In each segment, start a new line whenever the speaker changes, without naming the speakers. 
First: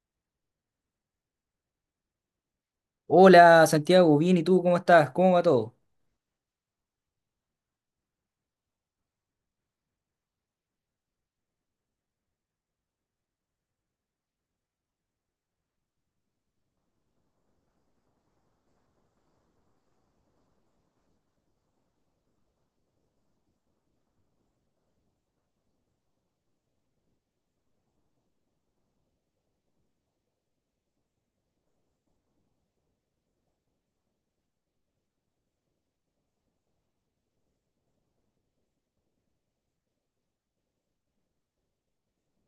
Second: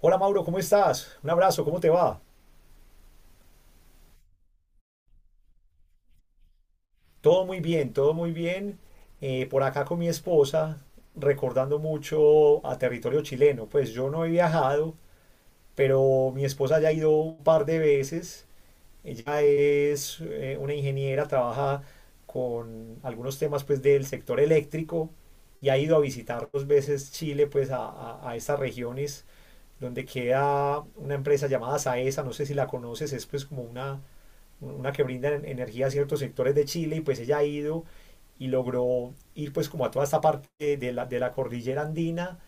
Hola Mauro, ¿cómo estás? Un abrazo, ¿cómo te va?
Hola Santiago, bien, ¿y tú cómo estás? ¿Cómo va todo?
Todo muy bien, todo muy bien. Por acá con mi esposa, recordando mucho a territorio chileno. Pues yo no he viajado, pero mi esposa ya ha ido un par de veces. Ella es una ingeniera, trabaja con algunos temas pues del sector eléctrico y ha ido a visitar dos veces Chile pues a estas regiones donde queda una empresa llamada Saesa, no sé si la conoces, es pues como una que brinda energía a ciertos sectores de Chile y pues ella ha ido y logró ir pues como a toda esta parte de la cordillera andina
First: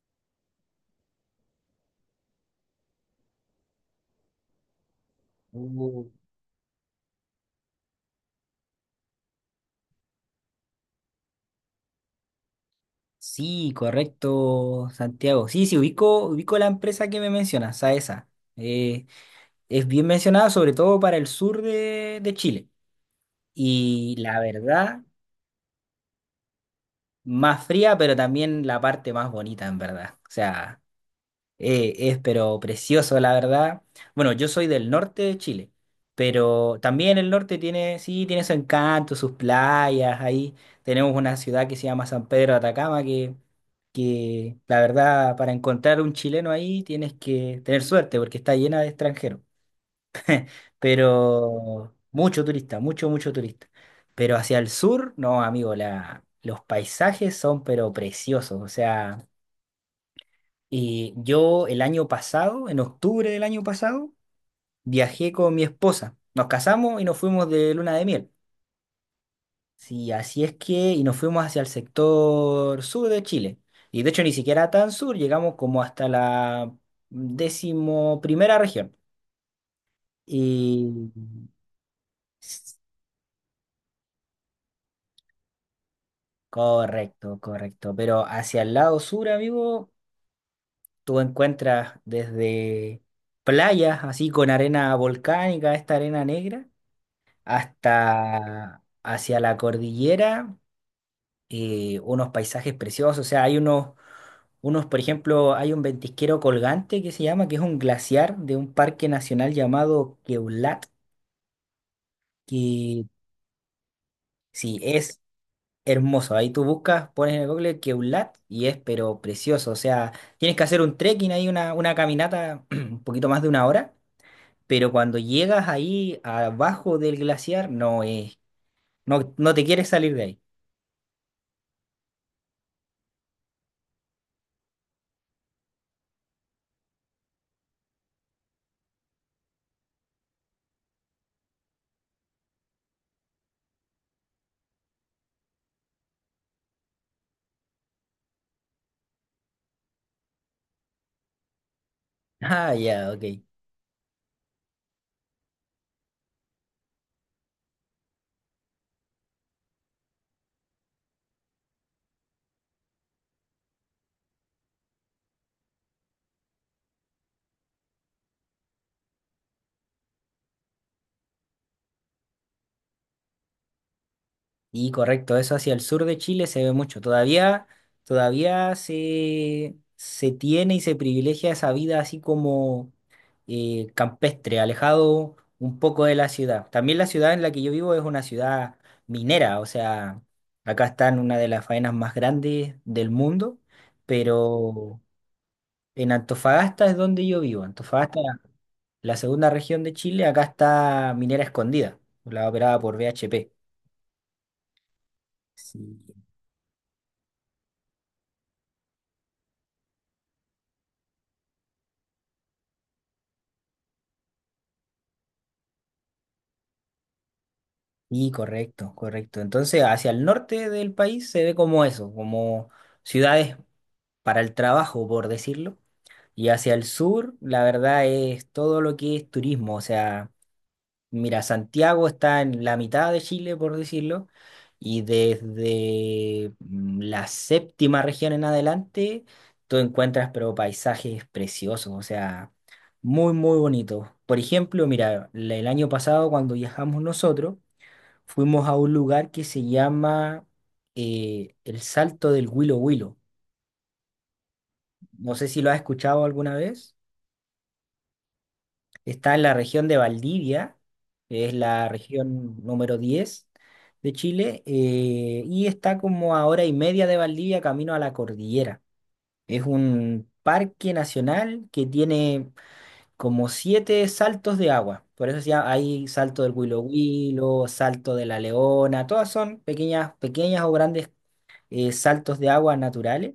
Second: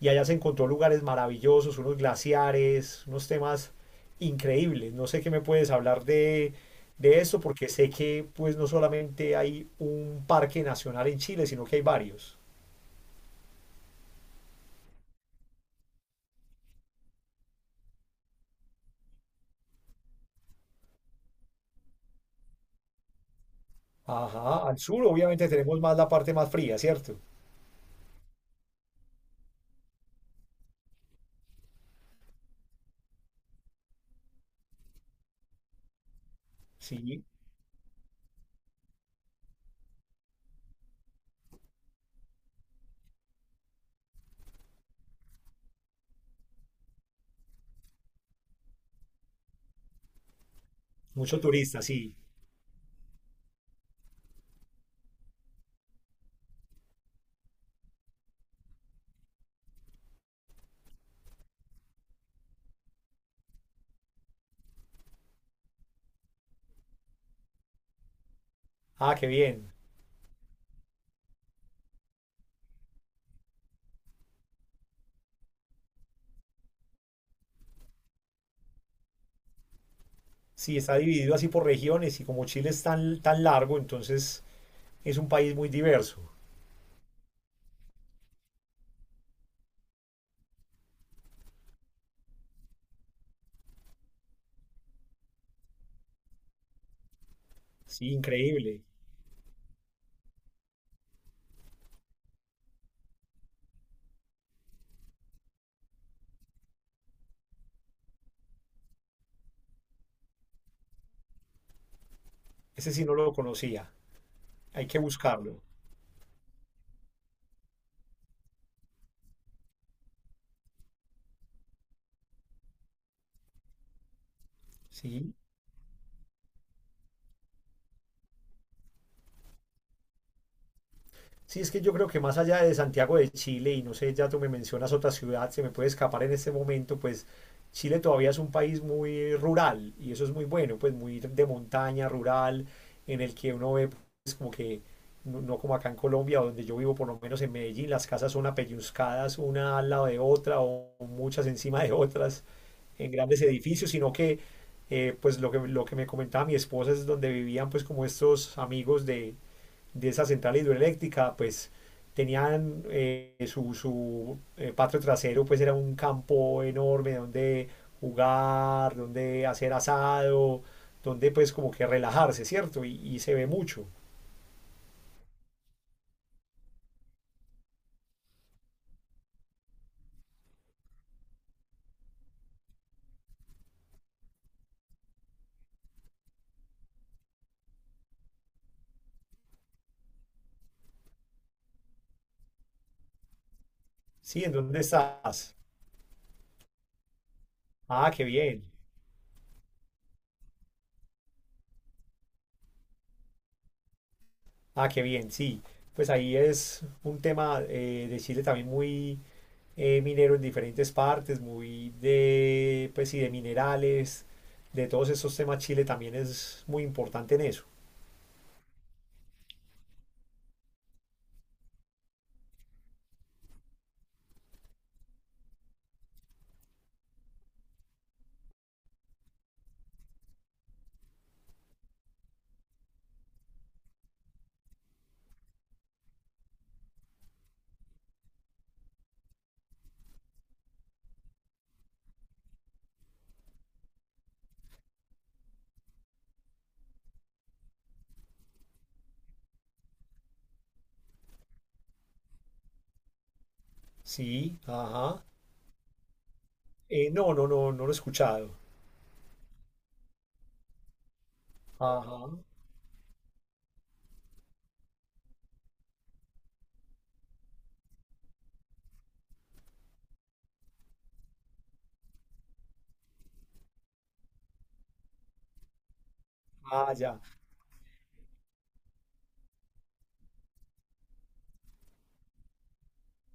y allá se encontró lugares maravillosos, unos glaciares, unos temas increíbles. No sé qué me puedes
Uh,
hablar de esto porque sé que pues no solamente hay un parque nacional en Chile, sino que hay varios.
Sí, correcto, Santiago. Sí, sí, ubico la empresa que me mencionas, a esa. Eh, es bien mencionada sobre todo para el sur de Chile. Y la
Ajá, al
verdad,
sur obviamente tenemos más la parte más fría, ¿cierto?
más fría, pero también la parte más bonita, en verdad. O sea, es pero precioso, la verdad. Bueno, yo soy del norte de Chile, pero también
Sí,
el norte tiene, sí, tiene su encanto, sus playas. Ahí tenemos una ciudad que se llama San Pedro de Atacama, que la verdad, para encontrar un chileno ahí tienes que tener suerte porque está llena de extranjeros.
mucho turista,
Pero
sí.
mucho turista, mucho, mucho turista. Pero hacia el sur, no, amigo, los paisajes son pero preciosos. O sea, y yo el año pasado, en octubre del año pasado, viajé con mi esposa. Nos casamos y nos fuimos de luna de miel.
Ah, qué bien.
Sí, así es que, y nos fuimos hacia el sector sur de Chile. Y de hecho ni siquiera tan sur, llegamos como hasta la 11.ª región.
Sí, está
Y
dividido así por regiones y como Chile
s-
es tan, tan largo, entonces es un país muy diverso.
Correcto, correcto. Pero hacia el lado sur, amigo, tú encuentras desde playas así con arena volcánica, esta arena negra
Sí, increíble.
hasta hacia la cordillera, unos paisajes preciosos. O sea, hay por ejemplo, hay un ventisquero colgante que se llama, que es un glaciar de un parque nacional llamado Queulat,
Ese
que
sí no lo conocía.
sí,
Hay que
es
buscarlo.
hermoso. Ahí tú buscas, pones en el Google Queulat y es, pero precioso. O sea, tienes que hacer un trekking ahí, una caminata un poquito más de una hora. Pero cuando
Sí.
llegas ahí abajo del glaciar, no, no te quieres salir de ahí.
Sí, es que yo creo que más allá de Santiago de Chile, y no sé, ya tú me mencionas otra ciudad, se me puede escapar en este momento, pues Chile todavía es un país muy rural, y eso es muy bueno, pues muy de montaña, rural, en el que uno ve, pues como que, no, no como acá en Colombia, donde yo vivo, por lo menos en Medellín, las casas son apelluzcadas una al lado de otra o muchas encima de otras
Ah,
en
ya, ok.
grandes edificios, sino que pues lo que me comentaba mi esposa es donde vivían pues como estos amigos de esa central hidroeléctrica, pues tenían su patio trasero, pues era un campo enorme donde jugar, donde hacer asado, donde pues como que relajarse, ¿cierto? Y se ve mucho.
Y correcto, eso hacia el sur de Chile se ve mucho. Todavía se tiene y se privilegia esa vida así como campestre, alejado un poco de la ciudad. También la ciudad en la que yo vivo es una ciudad minera, o sea, acá está en una de las faenas más grandes del mundo,
Sí, ¿en dónde
pero
estás?
en Antofagasta es donde yo vivo.
Ah,
Antofagasta,
qué bien.
la 2.ª región de Chile, acá está Minera Escondida, la operada por BHP.
Ah, qué bien, sí.
Sí.
Pues ahí es un tema de Chile también muy minero en diferentes partes, muy de, pues, sí de minerales, de todos esos temas. Chile también es muy importante en eso.
Y correcto, correcto. Entonces, hacia el norte del país se ve como eso, como ciudades para el trabajo, por decirlo. Y hacia el sur, la verdad es todo lo que es turismo. O sea, mira, Santiago está en la mitad de Chile, por decirlo. Y desde la 7.ª región en adelante, tú encuentras, pero paisajes preciosos. O sea, muy, muy bonitos. Por ejemplo, mira, el año pasado cuando viajamos nosotros, fuimos a un lugar que se llama el Salto del Huilo Huilo.
Sí, ajá.
No sé si lo has escuchado alguna vez.
No, no, no, no lo he escuchado.
Está en la región de Valdivia, que es la
Ajá.
región número 10 de Chile, y está como a hora y media de Valdivia camino a la cordillera. Es un parque nacional que tiene como 7 saltos de agua. Por eso se llama, hay salto del Huilo
Ah, ya.
Huilo, salto de la Leona, todas son pequeñas, pequeñas o grandes saltos de agua naturales,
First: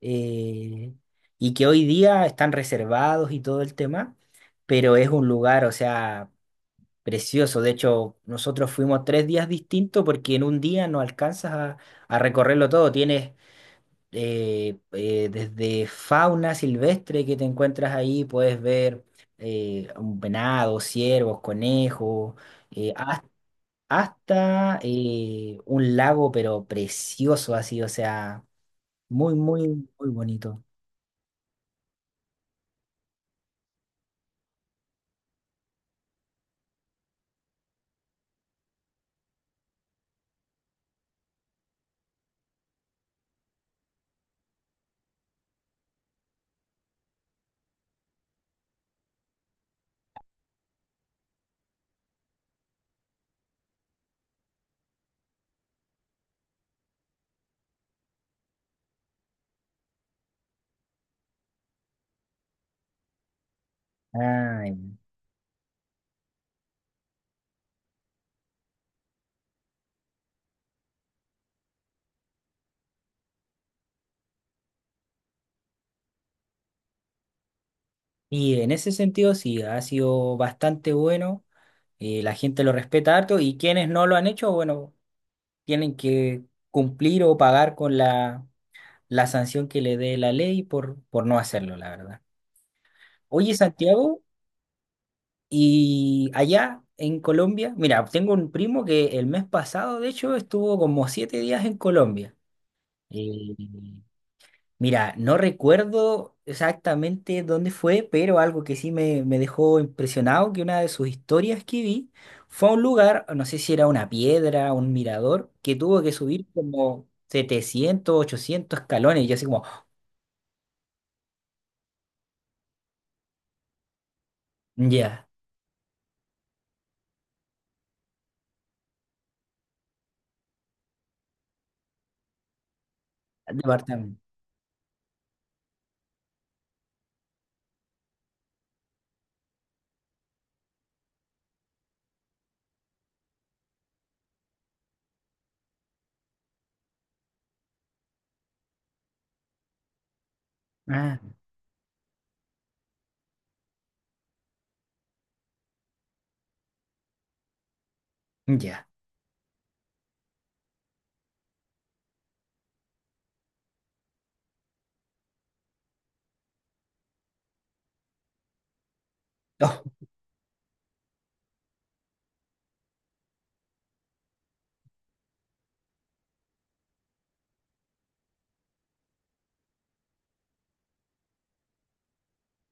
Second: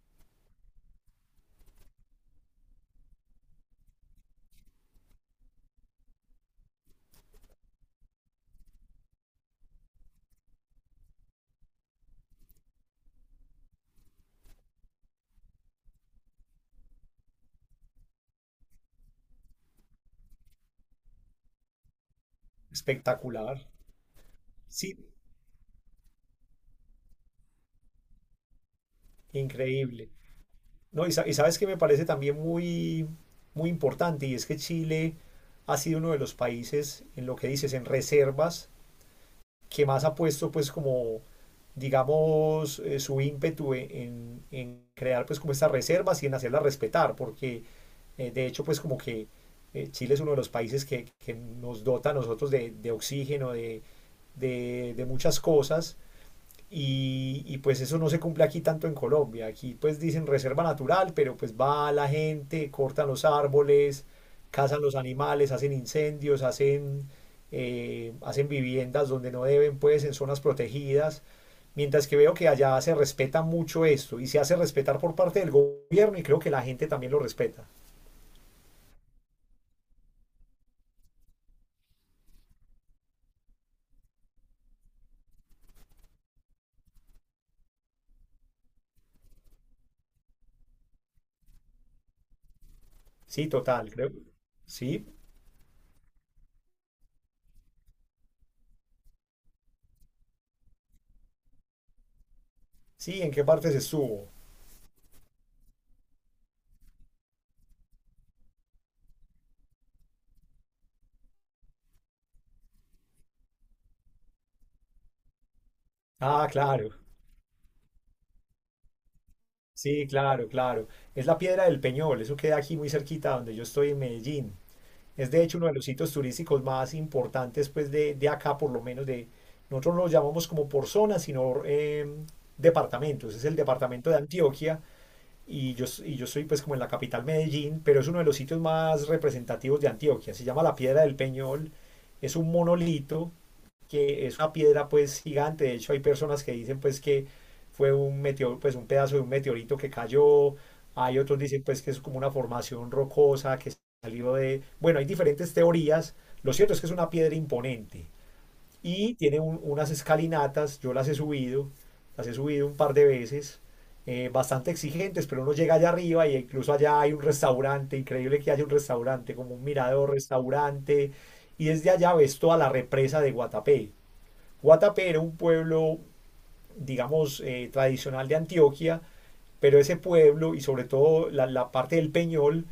eh, y que hoy día están reservados y todo el tema, pero es un lugar, o sea, precioso. De hecho, nosotros fuimos 3 días distintos porque en un día no alcanzas a recorrerlo todo. Tienes desde fauna silvestre que te encuentras ahí, puedes ver un venado, ciervos, conejos, eh, has-
Espectacular.
hasta
Sí,
un lago pero precioso así, o sea, muy, muy, muy
increíble.
bonito.
No, y, sa- Y sabes que me parece también muy, muy importante, y es que Chile ha sido uno de los países, en lo que dices, en reservas, que más ha puesto, pues, como, digamos, su ímpetu en crear, pues, como estas reservas y en hacerlas respetar, porque de hecho, pues como que Chile es uno de los países que nos dota a nosotros de oxígeno, de muchas cosas. Y, pues eso no se cumple aquí tanto en Colombia. Aquí pues dicen reserva natural, pero pues va la gente, cortan los árboles,
Ay,
cazan los animales, hacen incendios, hacen, hacen viviendas donde no deben, pues en zonas protegidas. Mientras que veo que allá se respeta mucho esto y se hace respetar por parte del gobierno y creo que la gente también lo respeta.
y en ese sentido sí, ha sido bastante bueno. La gente lo respeta harto y quienes no lo han hecho, bueno, tienen que cumplir o pagar con la sanción que le dé la ley por no hacerlo, la verdad.
Sí,
Oye,
total, creo.
Santiago,
Sí,
y allá en Colombia, mira, tengo un primo que el mes pasado, de hecho, estuvo como 7 días en Colombia.
sí, ¿en qué
Eh,
parte se subo?
Mira, no recuerdo exactamente dónde fue, pero algo que sí me dejó impresionado, que una de sus historias que vi fue a un lugar, no sé si era una piedra, un mirador, que tuvo que
Ah,
subir
claro.
como 700, 800 escalones, y yo así como,
Sí, claro, claro. Es la Piedra del Peñol, eso queda aquí muy cerquita donde yo estoy en Medellín.
ya,
Es de hecho uno de los sitios turísticos más importantes, pues de acá, por lo menos de. Nosotros no lo llamamos como por zonas, sino em, departamentos. Es el departamento de
departamento,
Antioquia y y yo soy, pues, como en la capital Medellín, pero es uno de los sitios más representativos de Antioquia. Se llama la Piedra del Peñol, es un monolito que es una piedra pues gigante. De hecho, hay personas que dicen pues que fue un meteoro, pues un pedazo de un meteorito que cayó.
ah,
Hay otros dicen pues que es como una formación rocosa que salió de... Bueno, hay diferentes teorías. Lo cierto es que es una piedra imponente
ya,
y tiene unas escalinatas. Yo las he subido un par de veces. Eh, bastante exigentes, pero uno llega allá arriba y incluso allá hay un restaurante, increíble que haya un restaurante, como un
oh,
mirador restaurante, y desde allá ves toda la represa de Guatapé. Guatapé era un pueblo, digamos, tradicional de Antioquia, pero ese pueblo y sobre todo la parte del Peñol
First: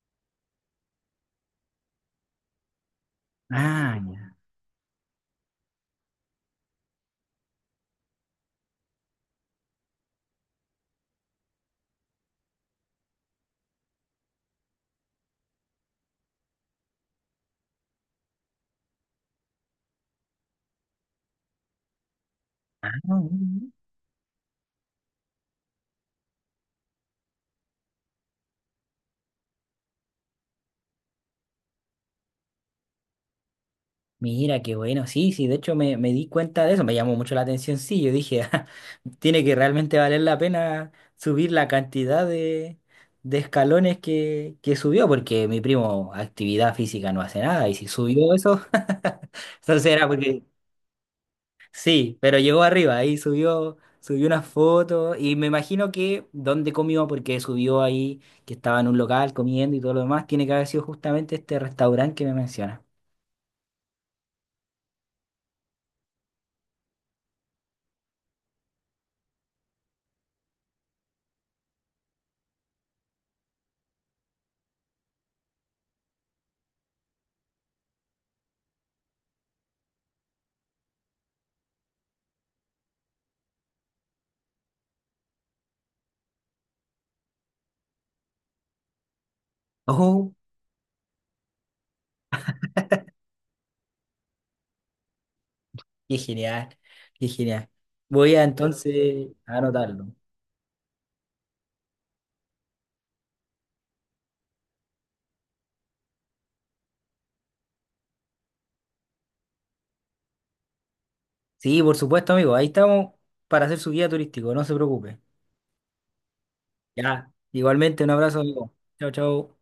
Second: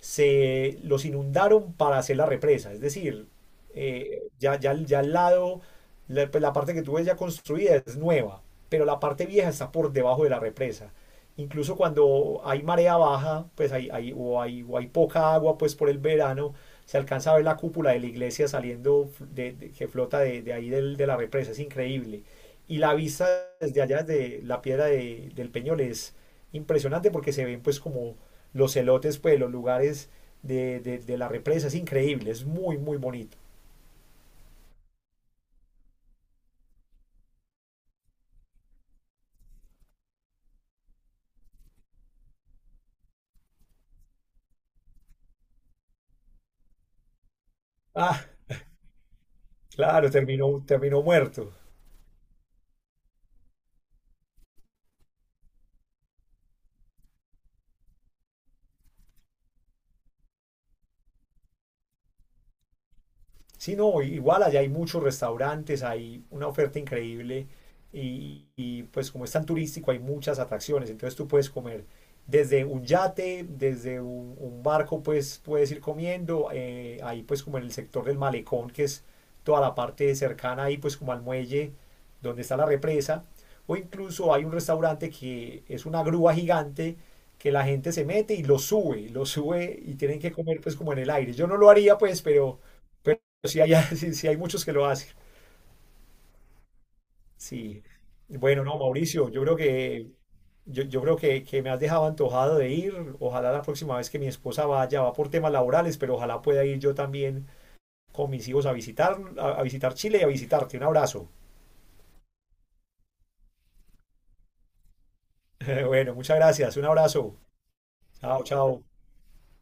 se los inundaron para hacer la represa, es decir,
ah, ya,
ya al lado, pues, la parte que tú ves ya construida es nueva, pero la parte vieja está por debajo de la represa. Incluso cuando hay marea baja, pues o hay poca agua pues por el verano, se alcanza a ver la cúpula de la iglesia saliendo que flota de ahí de la represa, es increíble. Y
ah,
la vista desde allá, desde la piedra de del Peñol, es, impresionante porque se ven pues como los celotes, pues los lugares de la represa, es increíble, es muy, muy bonito.
mira, qué bueno, sí, sí, de hecho me di cuenta de eso, me llamó mucho la atención, sí, yo dije, "Ah, tiene que realmente valer la pena subir la cantidad de escalones que subió, porque mi primo actividad física no hace nada, y si
Ah,
subió eso", entonces era
claro,
porque,
terminó, terminó muerto.
sí, pero llegó arriba, ahí subió, subió una foto, y me imagino que donde comió, porque subió ahí, que estaba en un local comiendo y todo lo demás, tiene que haber sido justamente este restaurante que me menciona.
Sí, no, igual allá hay muchos restaurantes, hay una oferta increíble y, pues como es tan turístico hay muchas atracciones, entonces tú puedes comer desde un yate, desde un barco pues puedes ir comiendo, ahí pues como en el sector del malecón que es toda la parte cercana ahí pues como al muelle donde está la represa o incluso hay un restaurante que es una grúa gigante que la gente se mete y lo sube y tienen que
¡Oh!
comer pues como en el aire. Yo no lo haría pues, pero sí hay, sí hay muchos que lo hacen.
Qué genial, qué genial.
Sí.
Voy a
Bueno, no,
entonces
Mauricio, yo creo
a
que,
anotarlo.
yo creo que me has dejado antojado de ir. Ojalá la próxima vez que mi esposa vaya, va por temas laborales, pero ojalá pueda ir yo también con mis hijos a visitar, a visitar Chile y a visitarte. Un abrazo.
Sí, por supuesto, amigo. Ahí estamos para hacer su guía turístico, no se preocupe.
Bueno, muchas gracias. Un
Ya,
abrazo.
igualmente un abrazo,
Chao,
amigo.
chao.
Chao, chao.